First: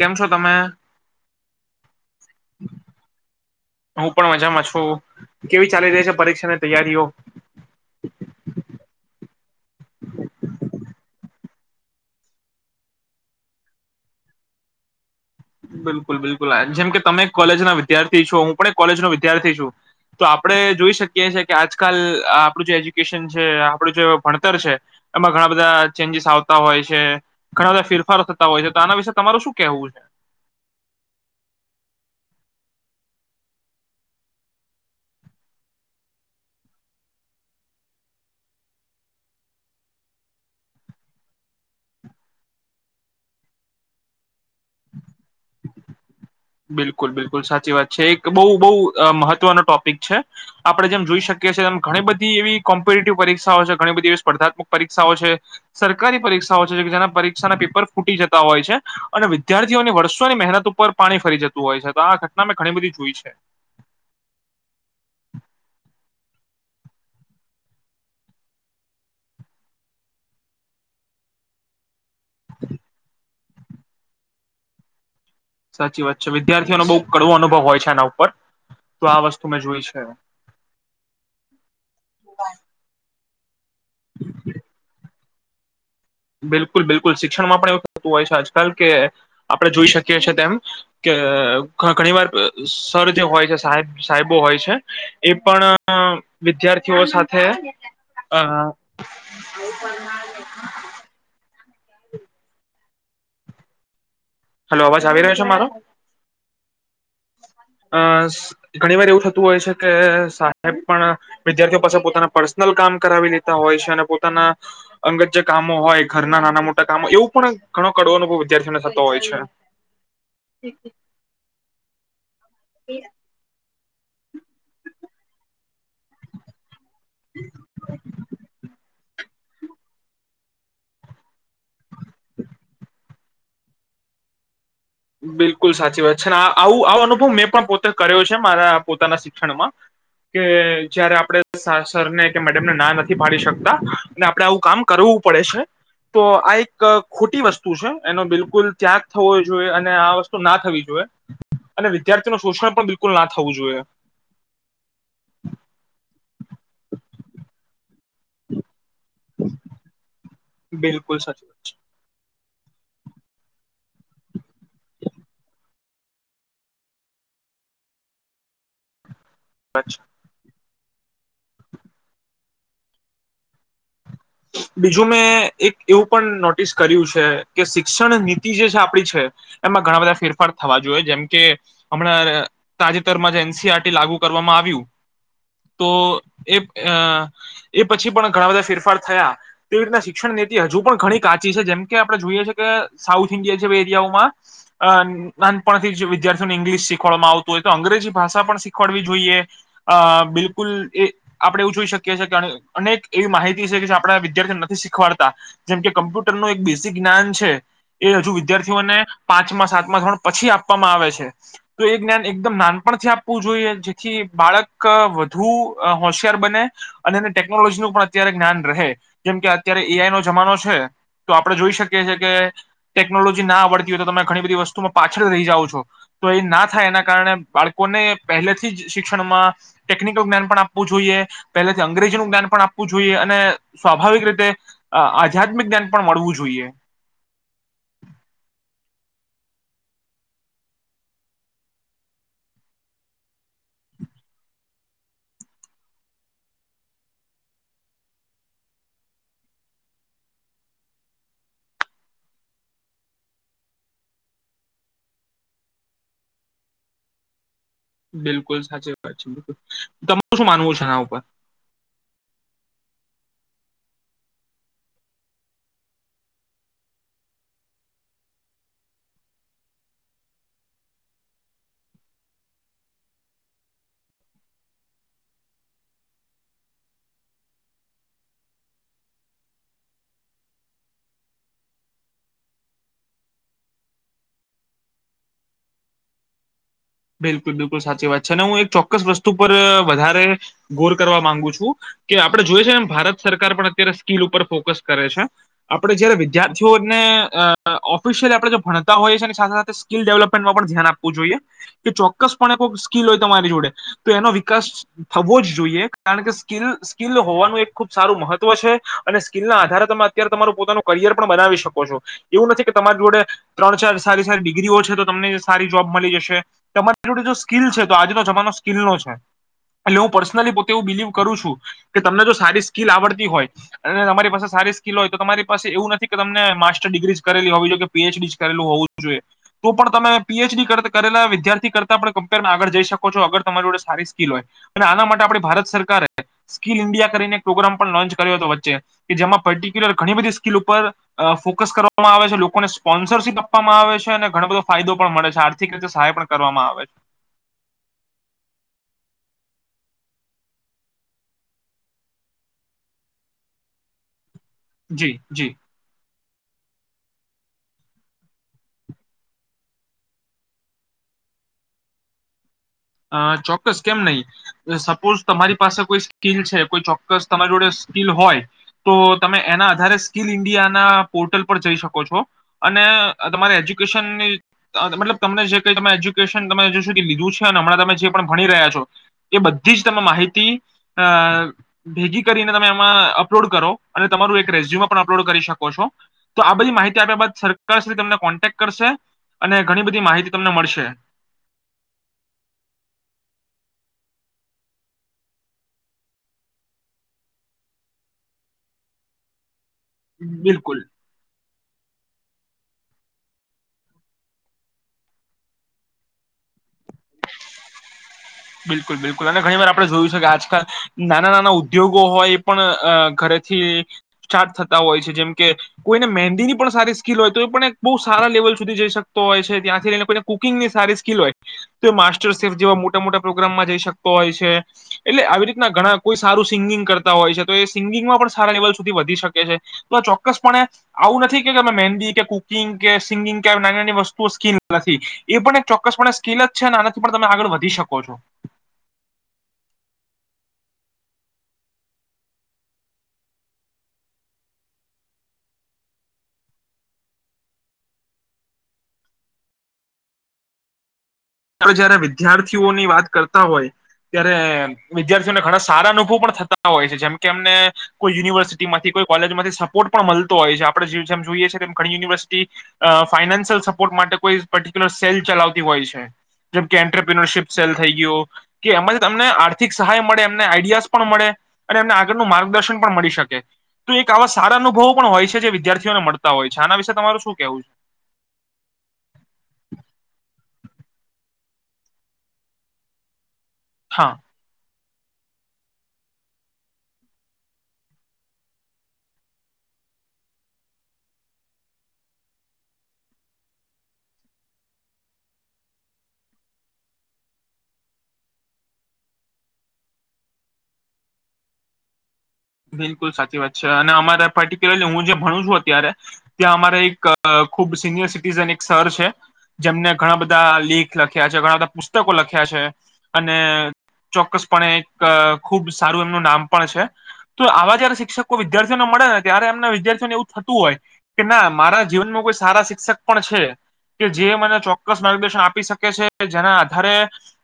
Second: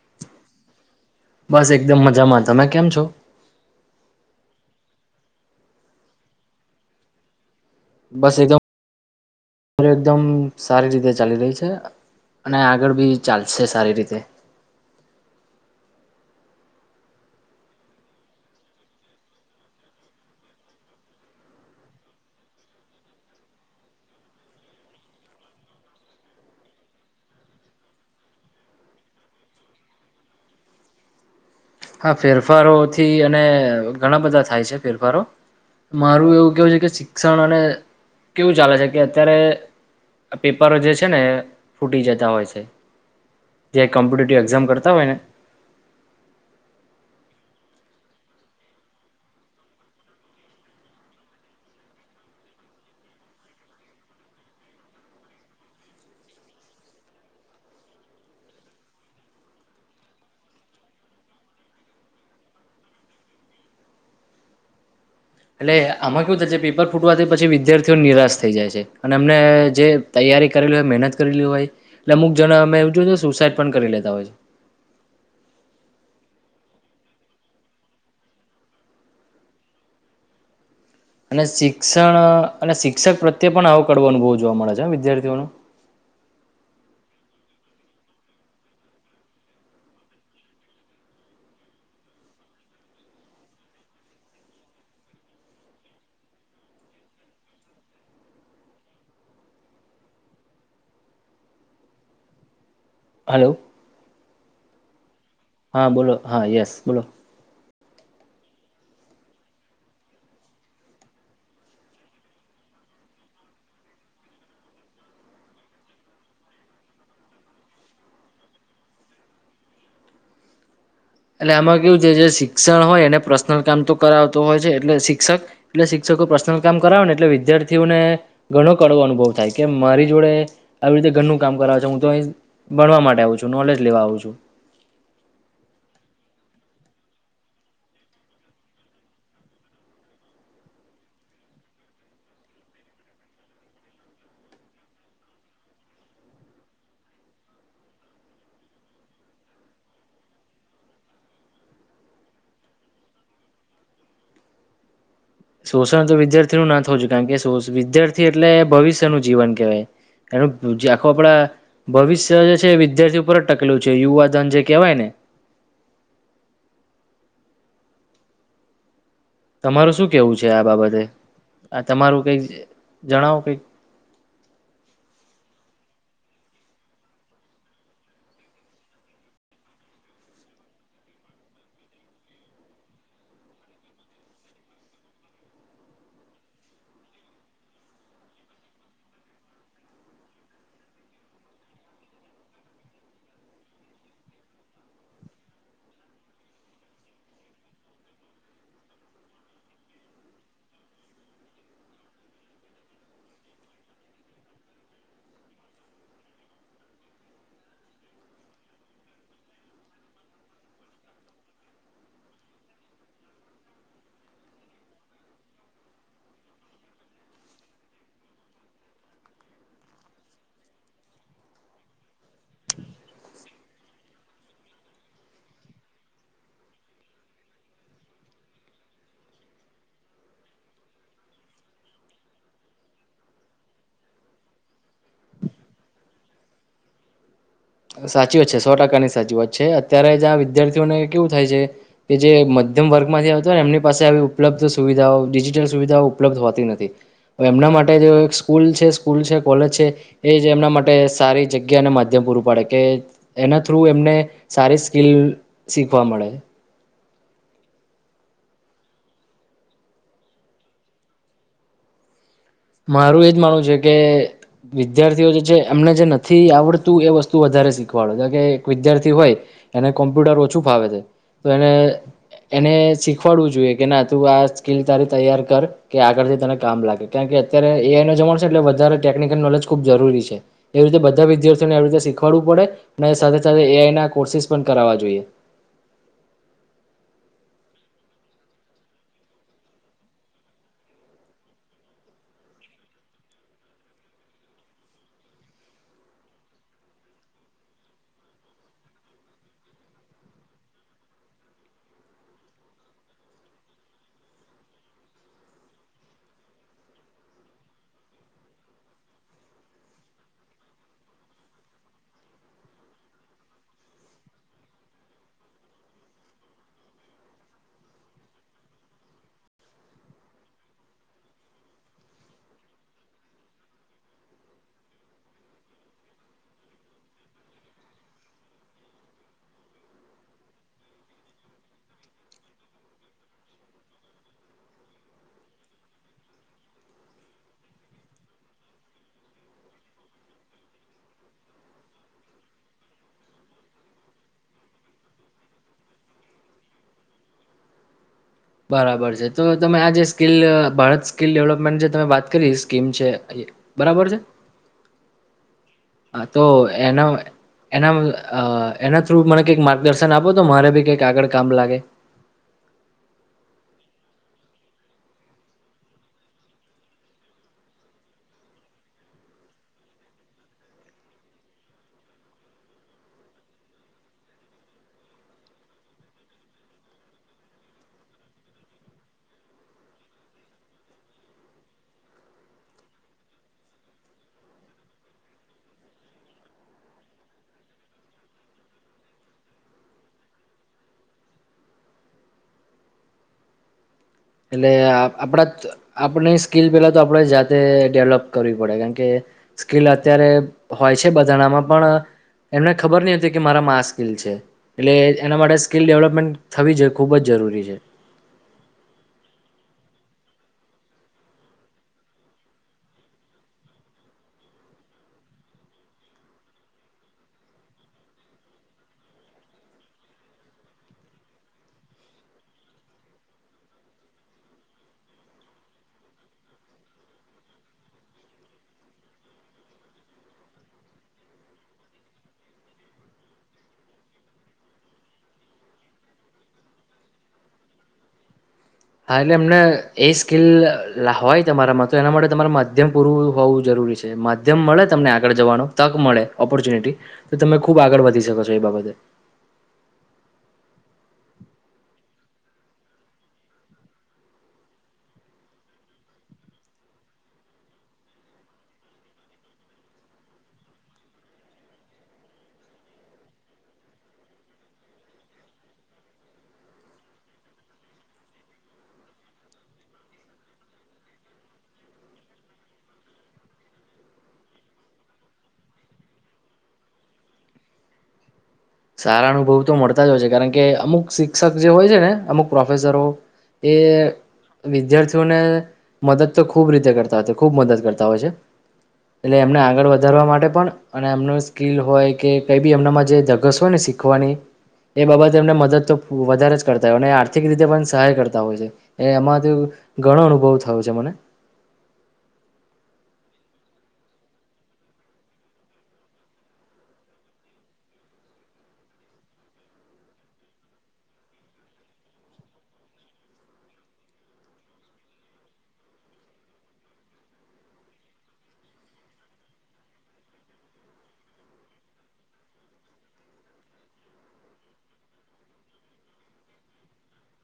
કેમ છો તમે બસ એકદમ મજામાં તમે કેમ છો હું પણ મજામાં છું કેવી ચાલી રહી છે પરીક્ષાની તૈયારીઓ બસ એકદમ એકદમ સારી રીતે ચાલી રહી છે અને આગળ બી ચાલશે સારી રીતે બિલકુલ બિલકુલ જેમકે તમે કોલેજ ના વિદ્યાર્થી છો હું પણ એક કોલેજનો વિદ્યાર્થી છું તો આપડણે જોઈ શકીએીએ કે આજકાલ આપણું જે એજ્યુકેશન છે આપણું જે ભણતર છે એમાં ઘણા બધા ચેન્જીસ આવતા હોય છે ઘણા બધા ફેરફાર થતા હોય છે તો આના વિશે તમારું શું કેહેવું છે હા ફેરફારોથી અને ઘણા બધા થાય છે ફેરફારો મારું એવું કેવું છે કે શિક્ષણ અને કેવું ચાલે છે કે અત્યારે પેપરો જે છે ને ફૂટી જતા હોય છે જે કોમ્પિટેટિવ એક્ઝામ કરતા હોય ને બિલકુલ બિલકુલ સાચી વાત છે એક બહુ બહ મહત્વનો ટોપિક છે આપડણે જેમ જોઈ શકીએ છીએ એમ ઘણી બધી એવી કોમ્પિટેટિવ પરીક્ષાઓ છે ઘણી બધી એવી સ્પર્ધાત્મક પરીક્ષાઓ છે સરકારી પરીક્ષાઓ છે જેના પરીક્ષાના પેપર ફૂટી જતા હોય છે અને વિદ્યાર્થીઓની વર્ષોની મહેનત ઉપર પાણી ફરી જતું હોય છે તો આ ઘટના મેં ઘણી બધી જોઈ છે એટલે આમાં કેવું થાય પેપર ફૂટવાથી પછી વિદ્યાર્થીઓ નિરાશ થઈ જાય છે અને અમને જે તૈયારી કરેલી હોય મહેનત કરેલી હોય એ અમુક જણ અમે એવ જો સુસાઈટ પણ કરી લેતા હોય છે સાચી વાત છે વિદ્યાર્થીઓનો બહુ કડવો અનુભવ હોય છે આના ઉપર તો આ વસ્તુ મેં જોઈ છે અને શિક્ષણ અને શિક્ષક પ્રત્યે તે પણ હ આવું કડો અનુવ જોવા મળે છે વિદ્ય્થીઓો બિલકુલ બિલકુલ શિક્ષણમાં પણ એવું થતું હોય છે આજકાલ કે આપણે જોઈ શકીએ છે તેમ કે ઘણી વાર સર જે હોય છે સાહેબ સાહેબો હોય છે એ પણ વિદ્યાર્થીઓ સાથે અ હ હલો હલો આવાજ હા બોલો, હા યસ બોલો. અ ઘણી વાર એવું થતું હોય છે કે સાહેબ પણ વિદ્યાર્થીઓ પાસે પોતાના પર્સનલ કામ કરાવી લેતા હોય છે અને પોતાના અંગત જે કામો હોય ઘરના નાના મોટા કામો એવું પણ ઘણો કડવો અનુભવ વિદ્યાર્થીઓને થતો હોય છે. અચ્છા. એટલે આમાં કેવું છે જે શિક્ષણ હોય એને પર્સનલ કામ તો? કરાવતો હોય છે એટલે શિક્ષક, એટલે શિક્ષકો પર્સનલ કામ કરાવેને એટલે વિદ્યાર્થીઓને ઘણો કડવો અનુભવ થાય કે મારી જોડે આવી રીતે ઘણું કામ કરાવે છે. તો ભણવા માટે આવું છું? જો નોલેજ લેવા આવું છું. બિલકુલ સાચી વાત છે ને, આવું આવો અનુભવ મેં પણ પોતે કર્યો છે મારા પોતાના શિક્ષણમાં કે જયારે આપણે સરને કે મેડમને ના નથી પાડી શકતા અને આપણે આવું કામ કરવું પડે છે, તો આ એક ખોટી વસ્તુ છે એનો બિલકુલ ત્યાગ થવો જોઈએ. આ વસ્તુ ના થવી જોઈએ અને વિદ્યાર્થી નુ શોષણ પણ બિલકુલ ના થવું જોઈએ. શોષણ તો વિદ્યાર્થીઓ નુ ના થવું જોઈએ કારણ કે વિદ્યાર્થી એટલે ભવિષ્ય ન જીવન કહેવાય, એનું જે આખું બિલકુલ આપણા સાચી વાત ભવિષ્ય જે છે વિદ્યાર્થી ઉપર જ ટકેલું છે, યુવાધન જે કહેવાય ને. તમારે છે શું કેવું છે? બાબતે આ તમારું કઈ જણાવો, કંઈક. બીજું મેં એક એવું પણ નોટિસ કર્યું છે કે શિક્ષણ નીતિ જે આપડી છે એમાં ઘણા બધા ફેરફાર થવા જોઈએ, જેમ કે હમણાં તાજેતરમાં જે એનસીઆરટી લાગુ કરવામાં આવ્યું તો એ એ પછી પણ ઘણા બધા ફેરફાર. થયા તેવી રીતના શિક્ષણ નીતિ હજુ પણ ઘણી કાચી છે, જેમ કે આપણે જોઈએ છે કે સાઉથ ઇન્ડિયા જેવી એરિયાઓમાં અ નાનપણથી જ વિદ્યાર્થીઓને ઇંગ્લિશ શીખવાડવામાં આવતું હોય તો અંગ્રેજી ભાષા પણ શીખવાડવી જોઈએ અ બિલકુલ એ આપણે એવું જોઈ શકીએ છેએ કે અનેક એવી માહિતી. આપ વિદ્યાર્થીઓને નથી શીખવાડતા, જેમ કે કમ્પ્યુટરનું એક બેસિક જ્ઞાન છે, એ હજુ વિદ્યાર્થીઓને પાંચમાં, સાતમા ધોરણ પછી આપવામાં આવે છે, તો એ જ્ઞાન એકદમ નાનપણથી આપવું જોઈએ જેથી બાળક વધુ હોશિયાર બને અને એને ટેકનોલોજી નું પણ અત્યારે જ્ઞાન રહે, જેમ કે અત્યારે એઆઈ નો જમાનો છે, તો આપડણે જોઈ શકીએ છીએ કે ટેકનોલોજી ના આવડતી હોય તો તમે ઘણી બધી વસ્તુમાં પાછળ રહી જાઓ છો, તો એ ના થાય એના કારણે બાળકોને પહેલેથી જ શિક્ષણમાં ટેકનિકલ જ્ઞાન પણ આપવું જોઈએ પહેલેથી અંગ્રેજીનું જ્ઞાન પણ આપવું આપવું જોઈએ અને સ્વાભાવિક રીતે આધ્યાત્મિક જ્ઞાન પણ મળવું જોઈએ. સાચી વાત છે, સો ટકાની સાચી વાત છે. અત્યારે જ આ વિદ્યાર્થીઓને કેવું થાય છે કે જે મધ્યમ વર્ગમાંથી આવતો હોય ને એમની પાસે આવી ઉપલબ્ધ સુવિધાઓ ડિજિટલ સુવિધાઓ ઉપલબ્ધ હોતી નથી. હવે એમના માટે જે એક સ્કૂલ છે, સ્કૂલ છે, કોલેજ છે, એ જ એમના માટે સારી જગ્યા અને માધ્યમ પૂરું પાડે. કે એના થ્રુ એમને સારી સ્કીિલ શીખવા મળે. બિલકુલ સાચી વાત છે. બિલકુલ તમારુ શું માનવું છે એના ઉપર? મારું એજ માનું છે કે વિદ્યાર્થીઓ જે એમને જે નથી આવડતું એ વસ્તુ વધારે શીખવાડો કે એક વિદ્યાર્થી હોય એને કોમ્પ્યુટર ઓછું ફાવે છે, તો એને એને શીખવાડવું જોઈએ કે ના તું આ સ્કીિલ તારી તૈયાર કર, કે આગળથી તને કામ લાગે. કારણ કે અત્યારે એઆઈ નો જમાણો, એટલે વધારે ટેકનિકલ નોલેજ ખૂબ જરૂરી છે. એવી રીતે બધા વિદ્યાર્થીઓને આવી રીતે શીખવાડવું પડે અને સાથે સાથે એઆઈ ના કોર્સિસ પણ કરાવવા જોઈએ. બિલકુલ બિલકુલ સાચી વાત છે, અને હું એક ચોક્કસ વસ્તુ પર વધારે ગોર કરવા માંગુ છું કે આપડે જોઈએ છે એમ ભારત સરકાર પણ અત્યારે સ્કીિલ ઉપર ફોકસ કરે છે. આપણે જયારે વિદ્યાર્થીઓને ઓફિશયલી આપણે જો ભણતા હોય છે, એની સાથે સાથે સ્કિલ ડેવલપમેન્ટમાં પણ ધ્યાન આપવું જોઈએ. કે ચોક્કસ, પણ સ્કીિલ હોય તમારી જોડે તો એનો વિકાસ થવો જ જોઈએ, કારણ કે સ્કીલ સ્કીિલ હોવાનું એક ખુબ સારું મહત્વ છે. અને સ્કીિલના આધારે તમે અત્યારે તમારું પોતાનું કરિયર પણ બનાવી શકો છો. એવું નથી કે તમારી જોડે ત્રણ-ચાર સારી સારી ડિગ્રીઓ છે તો તમને સારી જોબ મળી જશે. તમારી જોડે જો સ્કીલ છે, તો આજનો જમાનો સ્કિલ નો છે. એટલે હું પર્સનલી પોતે એવું બિલીવ કરું છું કે તમને જો સારી સ્કીિલ આવડતી હોય અને તમારી પાસે સારી સ્કીિલ હોય તો તમારી પાસે એવું નથી કે તમને માસ્ટર ડિગ્રી કરેલી હોવી જોઈએ, પીએચડી કરેલું હોવું જોઈએ, તો પણ તમે પીએચડી કરતા કરેલા વિદ્યાર્થી. કરતા પણ કમ્પેરમાં આગળ જઈ શકો છો, અગર તમારી જોડે સારી સ્કીિલ હોય, અને આના માટે આપણી ભારત સરકારે સ્કીિલ ઇન્ડિયા કરીને એક પ્રોગ્રામ પણ લોન્ચ કર્યો હતો વચ્ચે કે જેમાં પર્ટિક્યુલર ઘણી બધી સ્કીિલ ઉપર ફોકસ કરવામાં આવે છે, લોકોને સ્પોન્સરશીપ આપવામાં આવે છે અને ઘણ બધો ફાયદો પણ મળે છે, આર્થિક રીતે સહાય પણ. કરવામાં આવે છે. બરાબર છે, તો તમે આ જે સ્કીલ ભારત સ્કીિલ ડેવલપમેન્ટ જે તમે વાત કરી સ્કીમ છે બરાબર છે. જી જી. હા તો એના એના એના થ્રુ મને કંઈક માર્ગદર્શન આપો તો મારે ભી કંઈક આગળ કામ લાગે. અ ચોક્કસ કેમ નહીં, સપોઝ તમારી પાસે કોઈ સ્કીિલ છે, કોઈ ચોક્કસ તમારી જોડે સ્કીિલ હોય તો તમે એના આધારે સ્કીિલ ઈન્ડિયાના પોર્ટલ પર જઈ શકો છો અને તમારે એજ્યુકેશનની મતલબ તમને જે કંઈ તમે એજ્યુકેશન તમે જો શીકી લીધું છે. હમણાં તમે જે પણ ભણી રહ્યા છો એ બધી જ તમે માહિતી અ ભેગી કરીને તમે એમાં અપલોડ કરો અને તમારું એક રેઝ્યુમ પણ અપલોડ કરી શકો છો તો આ બધી માહિતી આપ્યા બાદ સરકાર સુધી તમને કોન્ટેક કરશે અને ઘણી બધી માહિતી તમને મળશે. એટલે આપણા આપણે સ્કીલ પેલા તો આપણે જાતે ડેવલોપ કરવી પડે, કારણ કે સ્કીિલ અત્યારે બિલકુલ હોય છે બધા ના માં. પણ એમને ખબર નહીં હતી કે મારામાં આ સ્કીિલ છે, એટલે એના માટે સ્કીિલ ડેવલપમેન્ટ થવી જ ખૂબ જ જરૂરી છે. બિલકુલ, બિલકુલ, અને ઘણી વાર આપણે જોયું છે કે આજકાલ નાના-નાના ઉદ્યોગો હોય એ પણ ઘરેથી સ્ટાર્ટ થતા હોય છે. જેમ કે કોઈને મહેંદીની પણ સારી સ્કિલ હોય તો એ પણ બહુ સારા લેવલ સુધી જઈ શકતો હોય છે. ત્યાંથી લઈને કોઈને કુકિંગની સારી સ્કિલ હોય તો એ માસ્ટર શેફ જેવા મોટા મોટા પ્રોગ્રામમાં જઈ શકતો હોય છે. એટલે આવી રીતના ઘણા કોઈ સારું સિંગિંગ કરતા હોય છે, તો એ સિંગિંગમાં પણ સારા લેવલ સુધી વધી શકે છે. તો આ ચોક્કસપણે આવું નથી કેમે મહેંદી કે કુકિંગ કે સિંગિંગ કે નાની- નાની વસ્તુઓ સ્કીિલ નથી, એ પણ એક ચોક્કસપણે સ્કીિલ જ છે, ને આનાથી પણ તમે આગળ વધી શકો. કોનું. હા, એટલે એમને એ સ્કીિલ હોય તમારામાં તો એના માટે તમારે માધ્યમ પૂરું હોવું જરૂરી છે. માધ્યમ મળે તમને આગળ જવાનો તક મળે, ઓપોર્ચ્યુનિટી તો તમે ખુબ આગળ વધી શકો છો એ બાબતે જયારે વિદ્યાર્થીઓની વાત કરતા હોય ત્યારે વિદ્યાર્થીઓને ઘણા સારા અનુભવ પણ થતા હોય છે. જેમ કે એમને કોઈ યુનિવર્સિટી માંથી કોઈ કોલેજ માંથી સપોર્ટ પણ મળતો હોય છે. આપણે જેમ જોઈએ છે ઘણી યુનિવર્સિટી ફાઈનાન્શિયલ સપોર્ટ માટે કોઈ પર્ટિક્યુલર સેલ ચલાવતી હોય છે. જેમ કે એન્ટરપ્રિનરશીપ સેલ થઈ ગયો કે એમાંથી તમને આર્થિક સહાય મળે, એમને આઈડિયાસ પણ મળે અને એમને આગળનું માર્ગદર્શન પણ મળી શકે. તો એક આવા સારા અનુભવો પણ હોય છે જે વિદ્યાર્થીઓને મળતા હોય છે. આના વિશે તમારું શું કેવું છે? સારા અનુભવ તો મળતા જ હોય છે કારણ કે અમુક શિક્ષક જે હોય છે ને અમુક પ્રોફેસરો એ છે હા વિદ્યારથી મદદ તો ખૂબ રીતે કરતા હોય ખૂબ મદદ કરતા હોય છે એટલે એમને આગળ વધારવા માટે પણ અને એમનું સ્કીલ હોય કે કઈ બી એમનામાં જે ઘસો ને શીખવાની એ બાબતે એમને મદદ તો વધારે જ કરતા હોય આર્થિક રીતે પણ સહાય કરતા હોય છે એમાંથી ઘણો અનુભવ થયો છે મને બિલકુલ સાચી વાત છે અને અમારે પર્ટિક્યુલરલી હું જે ભણું છું અત્યારે ત્યાં અમારે એક ખુબ સિનિયર સિટીઝન એક સર છે જેમને ઘણા બધા લીખ લખ્યા છે ઘણા બધા પુસ્તકો લખ્યા છે અને ચોક્કસપણે એક ખુબ સારું એમનું નામ પણ છે તો આવા જયારે શિક્ષકો વિદ્યાર્થીઓને મળે ને ત્યારે એમના વિદ્યાર્થીઓને એવું થતું હોય કે ના મારા જીવનમાં કોઈ સારા શિક્ષક પણ છે કે જે મને ચોક્કસ માર્ગદર્શન આપી શકે છે જેના આધારે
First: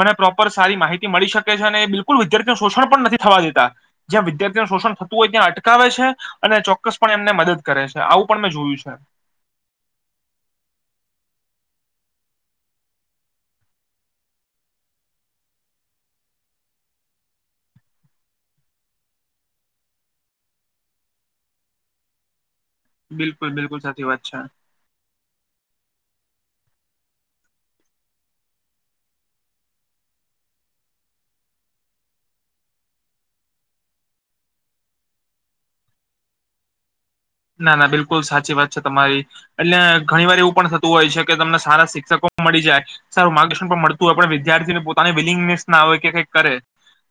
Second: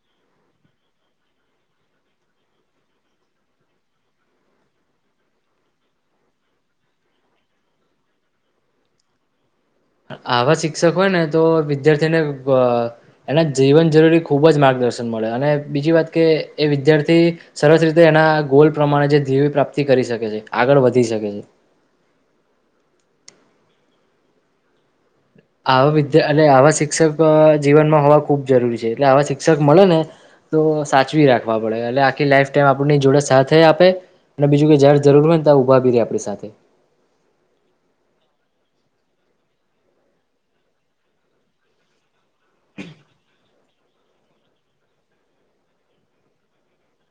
મને પ્રોપર સારી માહિતી મળી શકે છે અને બિલકુલ વિદ્યાર્થીઓ શોષણ પણ નથી થવા દેતા જ્યાં વિાર શોષણ થતું હોય ત્યાં અટકાવે છે અને ચોક્કસ પણ એમને મદદ કરે છે આવું પણ મેં જોયું છે આવા શિક્ષક હોયને તો વિદ્યાર્થીને એના જીવન જરૂરી ખૂબ જ માર્ગદર્શન મળે અને બીજી વાત કે એ વિદ્યાર્થી સરસ રીતે એના ગોલ પ્રમાણે જે ધીવી પ્રાપ્તિ કરી શકે છે આગળ વધી શકે છે બિલકુલ બિલકુલ સાચી વાત છે આવા વિદ્યા એટ આવા શિક્ષક જીવનમાં હોવા ખૂબ જરૂરી છે એટલે આવા શિક્ષક મળે ને તો સાચવી રાખવા પડે એટલે આખી લાઈફ ટાઈમ આપ જોડે સાથે આપે અને બીજું કે જયારે જરૂર હોય ને તં ઉભા બી રે આપણી સાથે ના ના બિલકુલ સાચી વાત છે તમારી એટલે ઘણી વાર એવું પણ થતું હોય છે કે તમને સારા શિક્ષકો મળી જાય સારું માર્ગર્શન પણ મળતું હોય પણ વિદ્યાર્થી પોતાની વિલિંગનેસ ના હો કે કઈક કરે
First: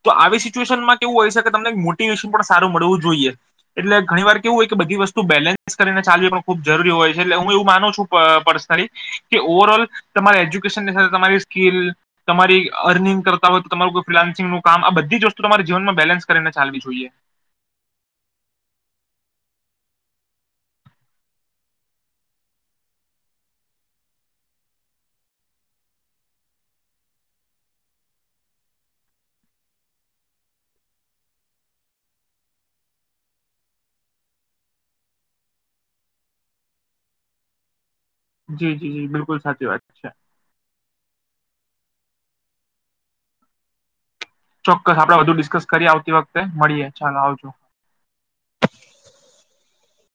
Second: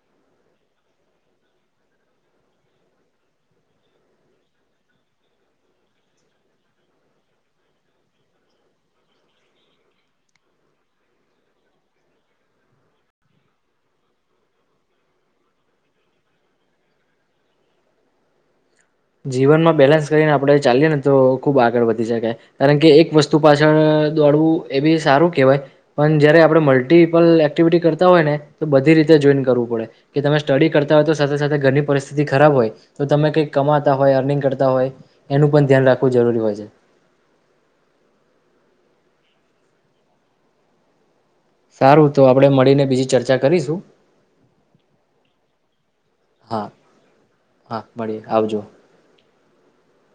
તો આવી સિચ્યુએશન માં કેવું હોય છે કે તમને મોટિવેશન પણ સારું મળવું જોઈએ એટલે ઘણી વાર કેવું હોય કે બધી વસ્તુ બેન્સ કરીને ચાલવી પણ ખૂબ જરૂરી હોય છે એટલે હું એવું માનું છું પર્સનલી કે ઓવર ઓલ તમારી એજ્યુકેશનની સાથે તમારી સ્કીલ તમારી અર્નિંગ કરતા હોય તો તમારું ફિલાન્સિંગનું કામ આ બધી જ વસ્તુ તમારી જીવનમાં બેલેન્સ કરીને ચાલવી જોઈએ જીવનમાં બેલેન્સ કરીને આપડણે ચાએ ને તો ખૂબ આગળ વધી શકાય કારણ કે એક વસ્તુ પાછળ દોડવું એ બી સારું કહેવાય પણ જયારે આપણે મલ્ટિપલ એક્ટિવિટી કરતા હોય ને તો બધી રીતે જોઈન કરવું પડે કે તમે સ્ટડી કરતા હોય તો સાથે સાથે ઘરની પરિસ્થિતિ ખરાબ હોય તો તમે કઈક કમાતા હોય અર્નિંગ કરતા હોય એનું પણ ધ્યાન રાખવું જરૂરી હોય છે જી જી જી બિલકુલ સાચી વાત છે સારું તો આપણે મળીને બીજી ચર્ચા કરીશું ચોક્કસ આપડે વધુ ડિસ્કસ કરીએ આવતી વખતે હા મળીએ ચાલો આવજો હા મળીએ આવજો.